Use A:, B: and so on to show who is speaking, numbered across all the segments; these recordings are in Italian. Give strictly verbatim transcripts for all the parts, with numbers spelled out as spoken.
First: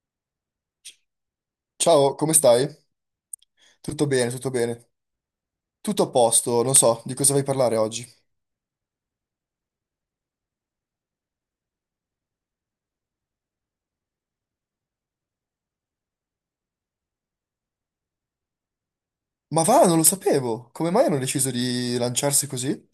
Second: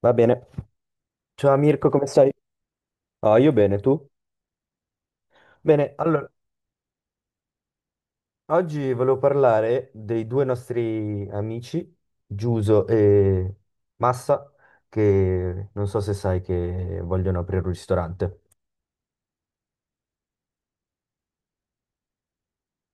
A: Va bene. Ciao Mirko, come
B: Ciao,
A: stai?
B: come stai?
A: Ah, io bene,
B: Tutto
A: tu?
B: bene, tutto bene.
A: Bene,
B: Tutto a
A: allora,
B: posto, non so di cosa vai a parlare oggi.
A: oggi volevo parlare dei due nostri amici, Giuso e Massa, che non so se sai che vogliono aprire un ristorante.
B: Ma va, non lo sapevo. Come mai hanno deciso di lanciarsi così?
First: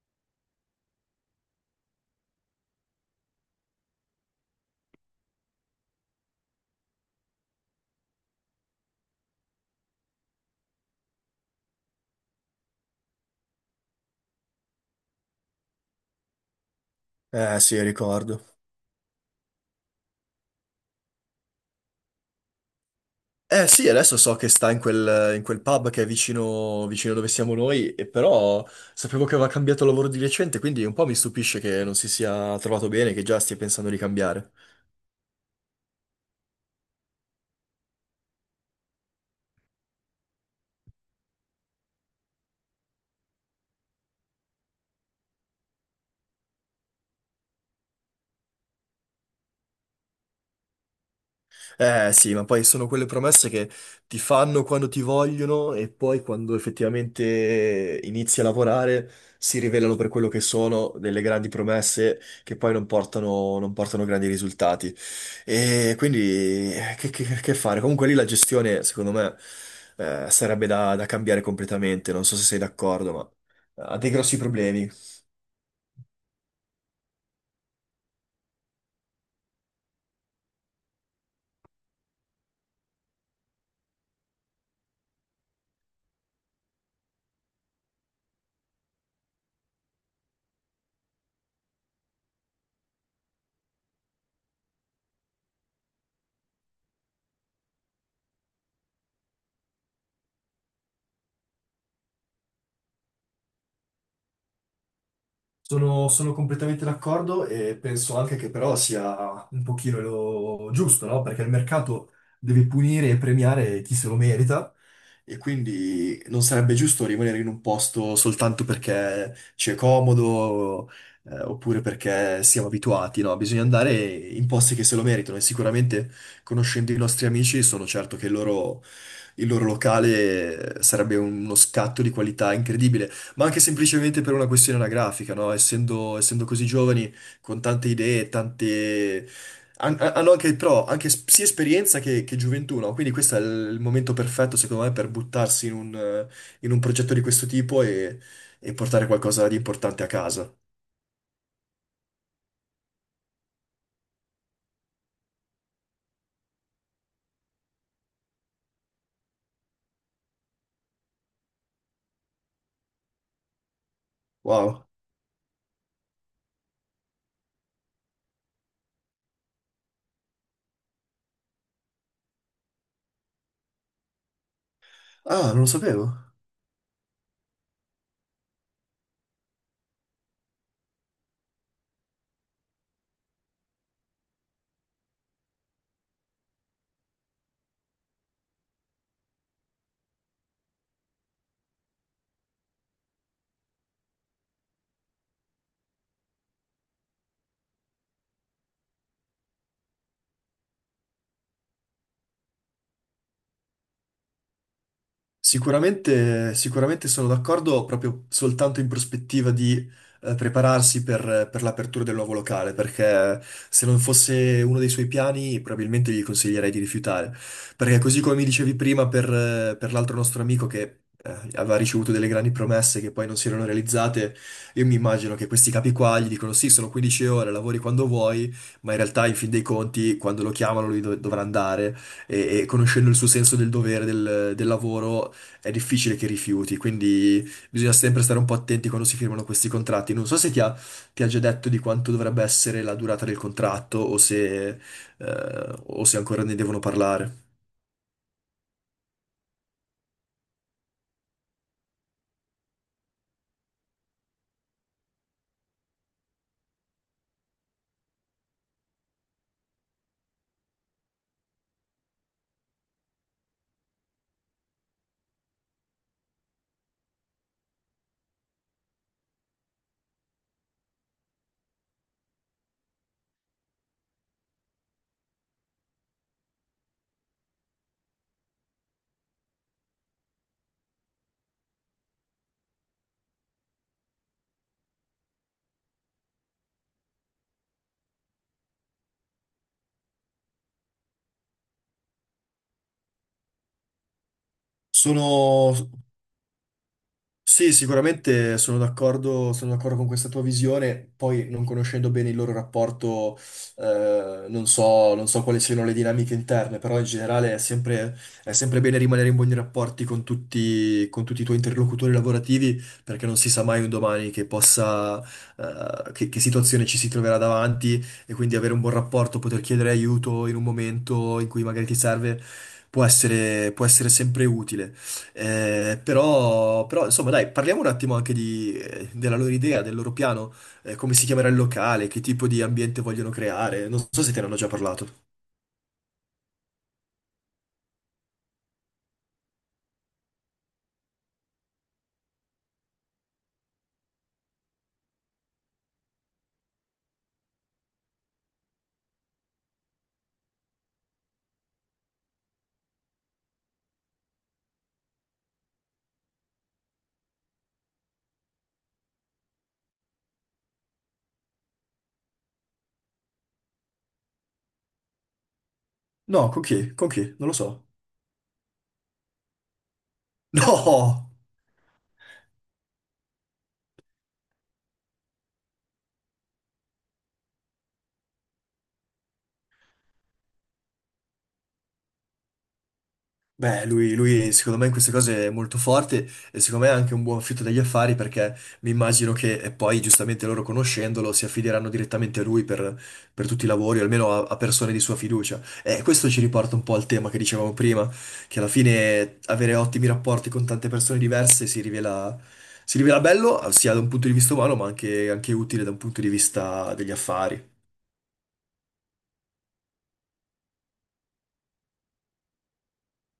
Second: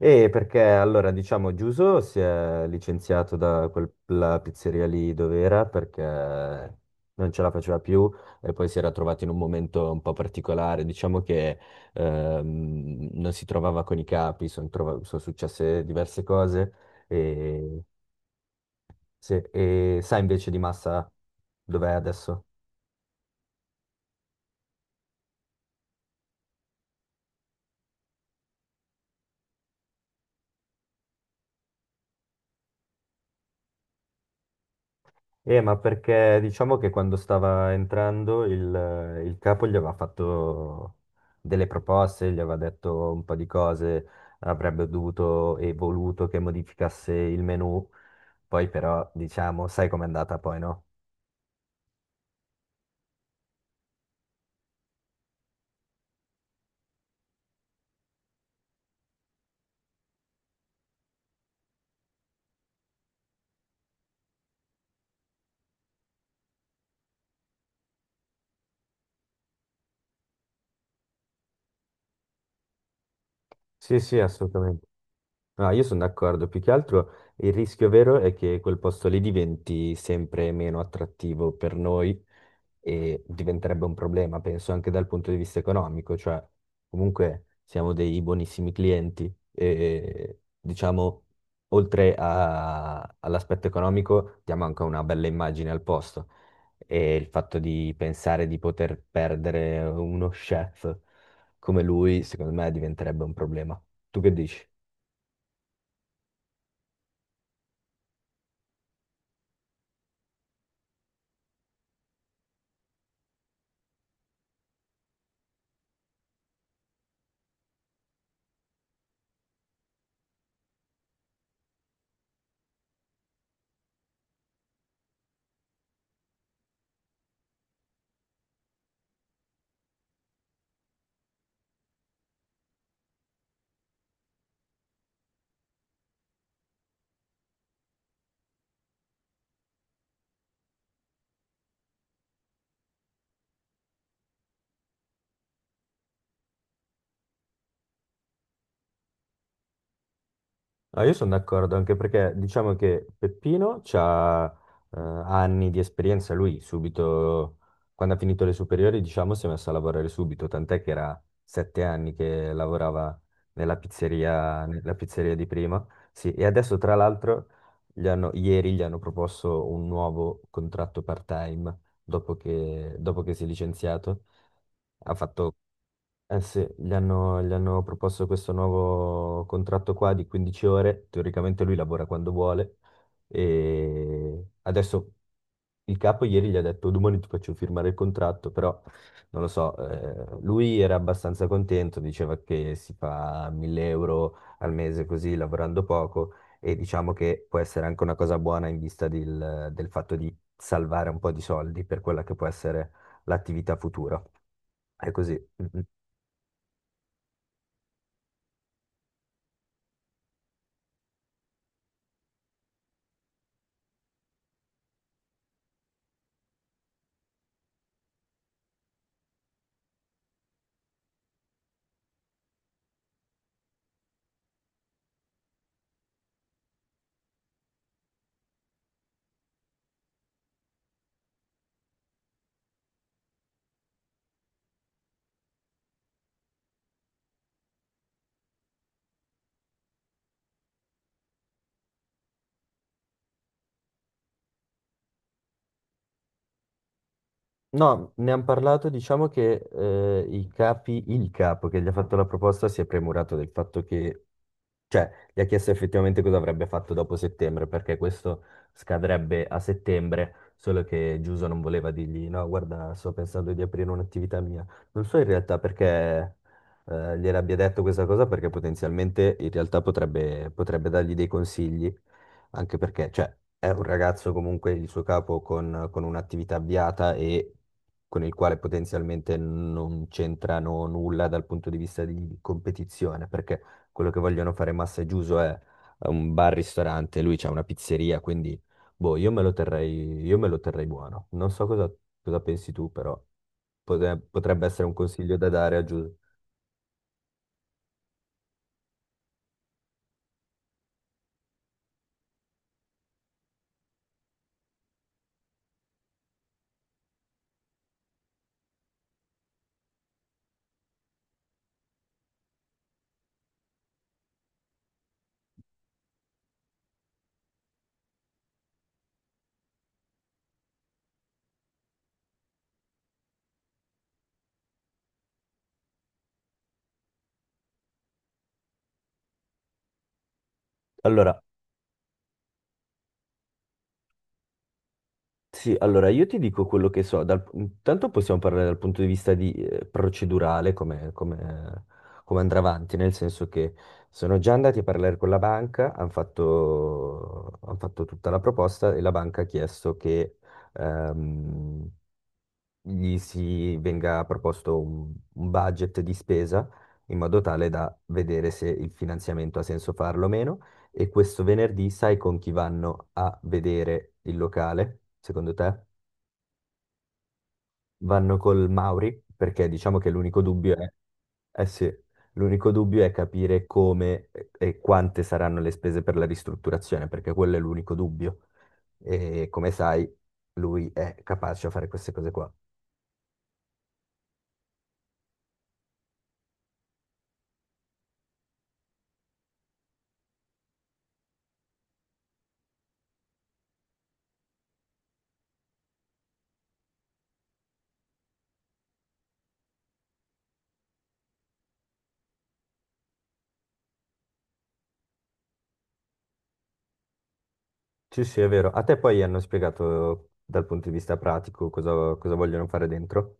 A: E perché allora diciamo Giuso si è licenziato da quella pizzeria lì dove era perché non ce la faceva più e poi si era trovato in un momento un po' particolare, diciamo che ehm, non si trovava con i capi, son trova- sono successe diverse cose
B: Eh
A: e,
B: sì, ricordo.
A: sì, e sa invece di Massa dov'è adesso?
B: Eh sì, adesso so che sta in quel, in quel pub che è vicino, vicino dove siamo noi, e però sapevo che aveva cambiato lavoro di recente, quindi un po' mi stupisce che non si sia trovato bene, che già stia pensando di cambiare.
A: Eh, ma perché diciamo che quando stava entrando il, il capo gli aveva fatto delle proposte, gli aveva detto un po' di cose, avrebbe dovuto e voluto che modificasse il menu, poi però diciamo, sai com'è andata poi, no?
B: Eh sì, ma poi sono quelle promesse che ti fanno quando ti vogliono e poi quando effettivamente inizi a lavorare si rivelano per quello che sono delle grandi promesse che poi non portano, non portano grandi risultati. E quindi eh, che, che- che fare? Comunque lì la gestione, secondo me, eh, sarebbe da, da cambiare completamente. Non so se sei d'accordo, ma ha
A: Sì,
B: dei
A: sì,
B: grossi
A: assolutamente.
B: problemi.
A: No, io sono d'accordo, più che altro il rischio vero è che quel posto lì diventi sempre meno attrattivo per noi e diventerebbe un problema, penso anche dal punto di vista economico, cioè comunque siamo dei buonissimi clienti e diciamo oltre a- all'aspetto economico diamo anche una bella immagine al posto e il fatto di pensare di poter perdere uno chef come lui secondo me diventerebbe un problema. Tu che dici?
B: Sono, sono completamente d'accordo e penso anche che però sia un pochino lo giusto, no? Perché il mercato deve punire e premiare chi se lo merita e quindi non sarebbe giusto rimanere in un posto soltanto perché ci è comodo, eh, oppure perché siamo abituati, no? Bisogna andare in posti che se lo meritano e sicuramente conoscendo i nostri amici sono certo che il loro il loro locale sarebbe uno scatto di qualità incredibile. Ma anche semplicemente per una questione anagrafica, no? Essendo, essendo così giovani, con tante idee, tante... han- Hanno anche, però, anche s- sia esperienza che, che gioventù, no? Quindi questo è il il momento perfetto, secondo me, per buttarsi in un, eh, in un progetto di questo tipo e, e portare qualcosa di importante a casa.
A: No, io sono d'accordo, anche perché diciamo che Peppino ha anni di esperienza, lui subito, quando ha finito le superiori, diciamo, si è messo a lavorare subito, tant'è che era sette anni che lavorava nella pizzeria,
B: Wow.
A: nella pizzeria di prima, sì, e adesso tra l'altro gli hanno- ieri gli hanno proposto un nuovo contratto part-time dopo che, dopo che si è licenziato, Ha fatto
B: Ah, non lo sapevo.
A: eh sì, gli hanno, gli hanno proposto questo nuovo contratto qua di quindici ore, teoricamente lui lavora quando vuole e adesso il capo ieri gli ha detto domani ti faccio firmare il contratto, però non lo so, eh, lui era abbastanza contento, diceva che si fa mille euro al mese così lavorando poco e diciamo che può essere anche una cosa buona in vista del del fatto di salvare un po' di soldi per quella che può essere l'attività futura. È così. Mm, mm.
B: Sicuramente, sicuramente sono d'accordo proprio soltanto in prospettiva di eh, prepararsi per, per l'apertura del nuovo locale, perché se non fosse uno dei suoi piani probabilmente gli consiglierei di rifiutare. Perché così come mi dicevi prima per, eh, per l'altro nostro amico che eh, aveva ricevuto delle grandi promesse che poi non si erano realizzate, io mi immagino che questi capi qua gli dicono sì, sono quindici ore, lavori quando vuoi, ma in realtà in fin dei conti quando lo chiamano lui dov- dovrà andare e, e conoscendo il suo senso del dovere, del, del lavoro, è difficile che rifiuti, quindi bisogna sempre stare un po' attenti quando si firmano questi contratti. Non so se ti ha, ti ha già detto di quanto dovrebbe essere la durata del contratto o se, eh, o se ancora ne devono parlare.
A: No, ne hanno parlato, diciamo che eh, i capi, il capo che gli ha fatto la proposta si è premurato del fatto che cioè, gli ha chiesto effettivamente cosa avrebbe fatto dopo settembre, perché questo scadrebbe a settembre, solo che Giuso non voleva dirgli, no, guarda, sto pensando di aprire un'attività mia. Non so in realtà perché eh, gliel'abbia detto questa cosa, perché potenzialmente in realtà potrebbe, potrebbe dargli dei consigli, anche perché, cioè, è un ragazzo comunque il suo capo con, con un'attività avviata e con il quale potenzialmente non c'entrano nulla dal punto di vista di competizione, perché quello che vogliono fare Massa e Giuso è un bar-ristorante, lui c'ha una pizzeria, quindi boh, io me lo terrei, io me lo terrei buono. Non so cosa, cosa pensi tu, però potre- potrebbe essere un consiglio da
B: Sono
A: dare a Giuso.
B: Sì, sicuramente sono d'accordo, sono d'accordo con questa tua visione, poi non conoscendo bene il loro rapporto, eh, non so, non so quali siano le dinamiche interne, però in generale è sempre, è sempre bene rimanere in buoni rapporti con tutti, con tutti i tuoi interlocutori lavorativi, perché non si sa mai un domani che possa, eh, che, che situazione ci si troverà davanti e quindi avere un buon rapporto, poter chiedere aiuto in un momento in cui magari ti serve, può essere, può essere sempre utile. Eh, però, però, insomma, dai, parliamo un attimo anche di- eh, della loro idea, del loro piano, eh, come si
A: Allora,
B: chiamerà il locale, che tipo di ambiente vogliono creare. Non so se te ne hanno già parlato.
A: sì, allora io ti dico quello che so. Dal, intanto possiamo parlare dal punto di vista di, eh, procedurale, come, come- come andrà avanti, nel senso che sono già andati a parlare con la banca, hanno fatto, han fatto tutta la proposta e la banca ha chiesto che ehm, gli si venga proposto un, un budget di spesa in modo tale da vedere se il finanziamento ha senso farlo o meno. E questo venerdì sai con chi vanno a vedere il locale, secondo te?
B: No, con chi? Con chi? Non lo so.
A: Vanno col Mauri, perché diciamo che l'unico dubbio è,
B: No!
A: eh sì, l'unico dubbio è capire come e quante saranno le spese per la ristrutturazione, perché quello è l'unico dubbio. E come sai, lui è capace a fare queste cose qua.
B: Beh, lui, lui, secondo me in queste cose è molto forte e secondo me è anche un buon fitto degli affari perché mi immagino che e poi giustamente loro conoscendolo si affideranno direttamente a lui per, per tutti i lavori, o almeno a, a persone di sua fiducia. E questo ci riporta un po' al tema che dicevamo prima, che alla fine avere ottimi rapporti con tante persone diverse si rivela, si rivela bello sia da un punto di vista umano ma anche anche utile da un punto di vista degli affari.
A: Sì, sì, è vero. A te poi hanno spiegato dal punto di vista pratico cosa, cosa vogliono fare dentro?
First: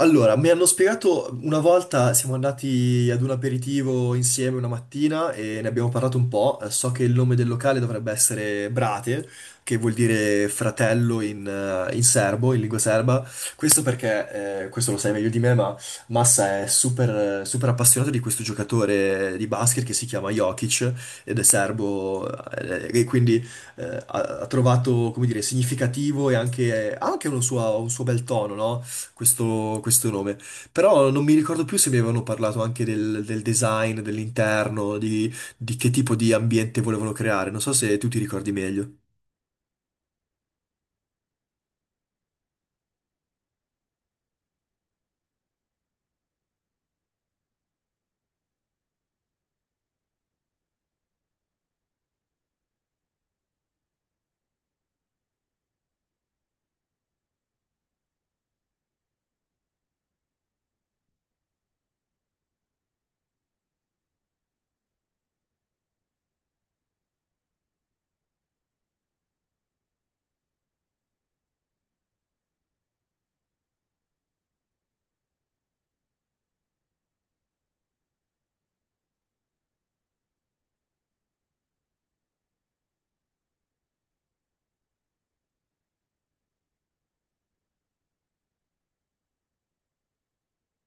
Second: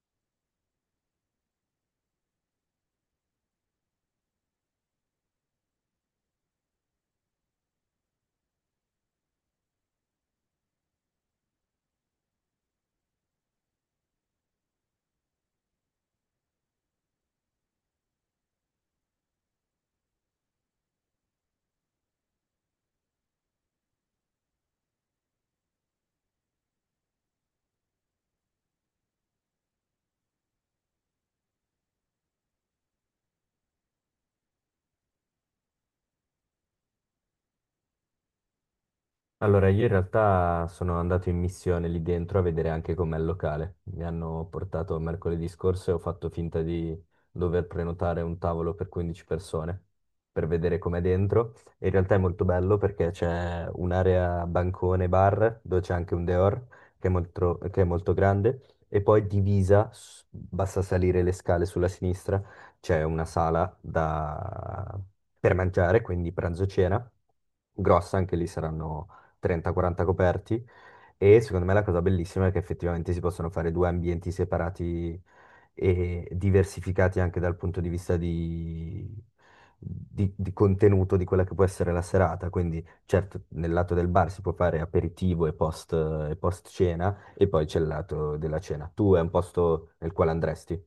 B: Allora, mi hanno spiegato una volta, siamo andati ad un aperitivo insieme una mattina e ne abbiamo parlato un po'. Eh, So che il nome del locale dovrebbe essere Brate, che vuol dire fratello in, eh, in serbo, in lingua serba. Questo perché, eh, questo lo sai meglio di me, ma Massa è super, eh, super appassionato di questo giocatore di basket che si chiama Jokic ed è serbo, eh, e quindi eh, ha, ha trovato, come dire, significativo e anche, ha anche un suo, un suo bel tono, no? questo, questo nome. Però non mi ricordo più se mi avevano parlato anche del, del design, dell'interno, di, di che tipo di ambiente volevano creare. Non so se tu ti ricordi meglio.
A: Allora, io in realtà sono andato in missione lì dentro a vedere anche com'è il locale. Mi hanno portato mercoledì scorso e ho fatto finta di dover prenotare un tavolo per quindici persone per vedere com'è dentro. E in realtà è molto bello perché c'è un'area bancone bar dove c'è anche un dehors che è molto, che è molto grande e poi divisa, s- basta salire le scale sulla sinistra, c'è una sala da- per mangiare, quindi pranzo-cena grossa, anche lì saranno trenta quaranta coperti e secondo me la cosa bellissima è che effettivamente si possono fare due ambienti separati e diversificati anche dal punto di vista di, di- di contenuto di quella che può essere la serata. Quindi, certo, nel lato del bar si può fare aperitivo e post, e post cena, e poi c'è il lato della cena. Tu è un posto nel quale andresti?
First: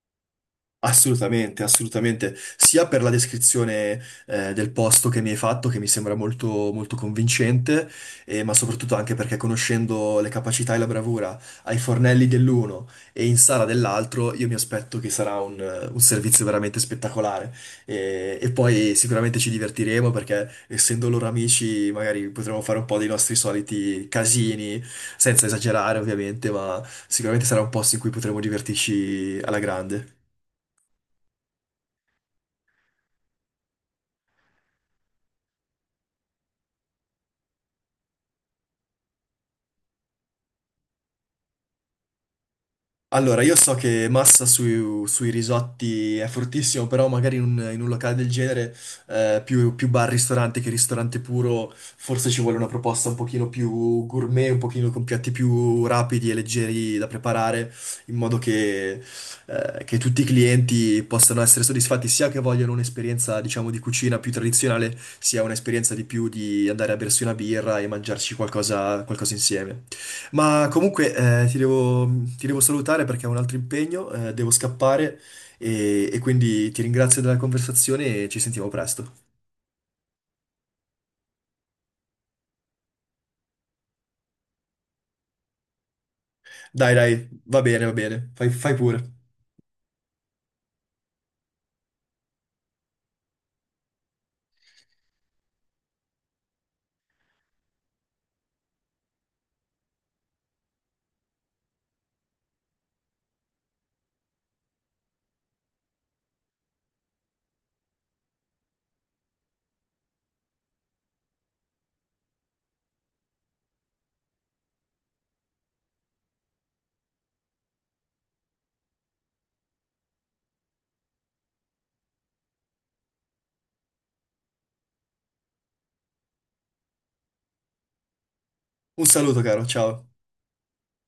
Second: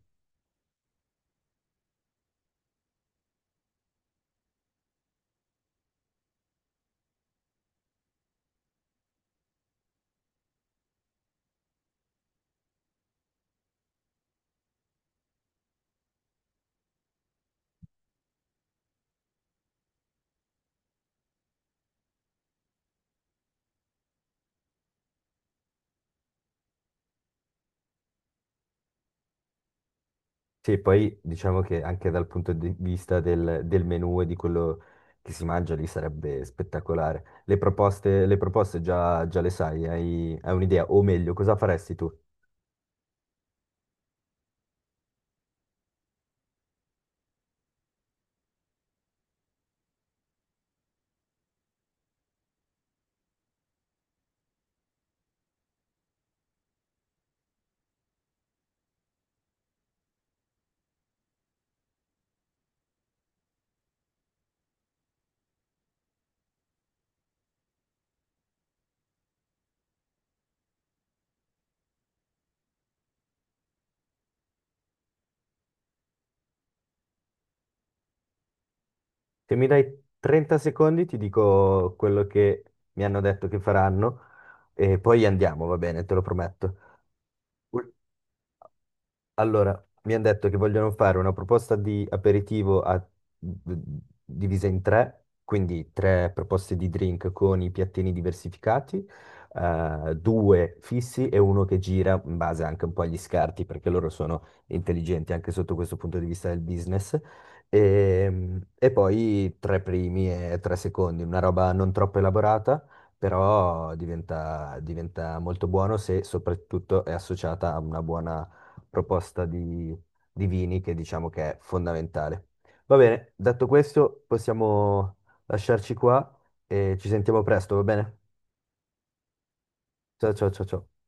B: Assolutamente, assolutamente, sia per la descrizione eh, del posto che mi hai fatto, che mi sembra molto, molto convincente, eh, ma soprattutto anche perché conoscendo le capacità e la bravura ai fornelli dell'uno e in Sara dell'altro, io mi aspetto che sarà un, eh, un servizio veramente spettacolare. E, e poi sicuramente ci divertiremo perché essendo loro amici, magari potremo fare un po' dei nostri soliti casini, senza esagerare ovviamente, ma sicuramente sarà un posto in cui potremo divertirci alla grande.
A: Sì, poi diciamo che anche dal punto di vista del, del menù e di quello che si mangia lì sarebbe spettacolare. Le proposte, le proposte già, già le sai, hai, hai un'idea, o meglio, cosa faresti tu?
B: Allora, io so che Massa sui, sui risotti è fortissimo, però magari in un, in un locale del genere, eh, più, più bar-ristorante che ristorante puro, forse ci vuole una proposta un pochino più gourmet, un pochino con piatti più rapidi e leggeri da preparare, in modo che, eh, che tutti i clienti possano essere soddisfatti, sia che vogliono un'esperienza, diciamo, di cucina più tradizionale, sia un'esperienza di più di andare a bersi una birra e mangiarci qualcosa, qualcosa insieme. Ma comunque eh, ti devo, ti devo salutare perché ho un altro impegno, eh, devo scappare e, e quindi ti ringrazio della conversazione e ci sentiamo presto.
A: Se mi dai trenta secondi ti dico quello che mi hanno detto che faranno e poi andiamo, va bene, te lo prometto.
B: Dai, dai, va bene,
A: Ul-
B: va bene, fai, fai pure.
A: Allora, mi hanno detto che vogliono fare una proposta di aperitivo a- divisa in tre, quindi tre proposte di drink con i piattini diversificati, eh, due fissi e uno che gira in base anche un po' agli scarti, perché loro sono intelligenti anche sotto questo punto di vista del business. E, e poi tre primi e tre secondi, una roba non troppo elaborata, però diventa, diventa molto buono se soprattutto è associata a una buona proposta di, di vini che diciamo che è fondamentale. Va bene, detto questo, possiamo lasciarci qua e ci sentiamo presto, va bene?
B: Un saluto, caro, ciao.
A: Ciao ciao ciao ciao.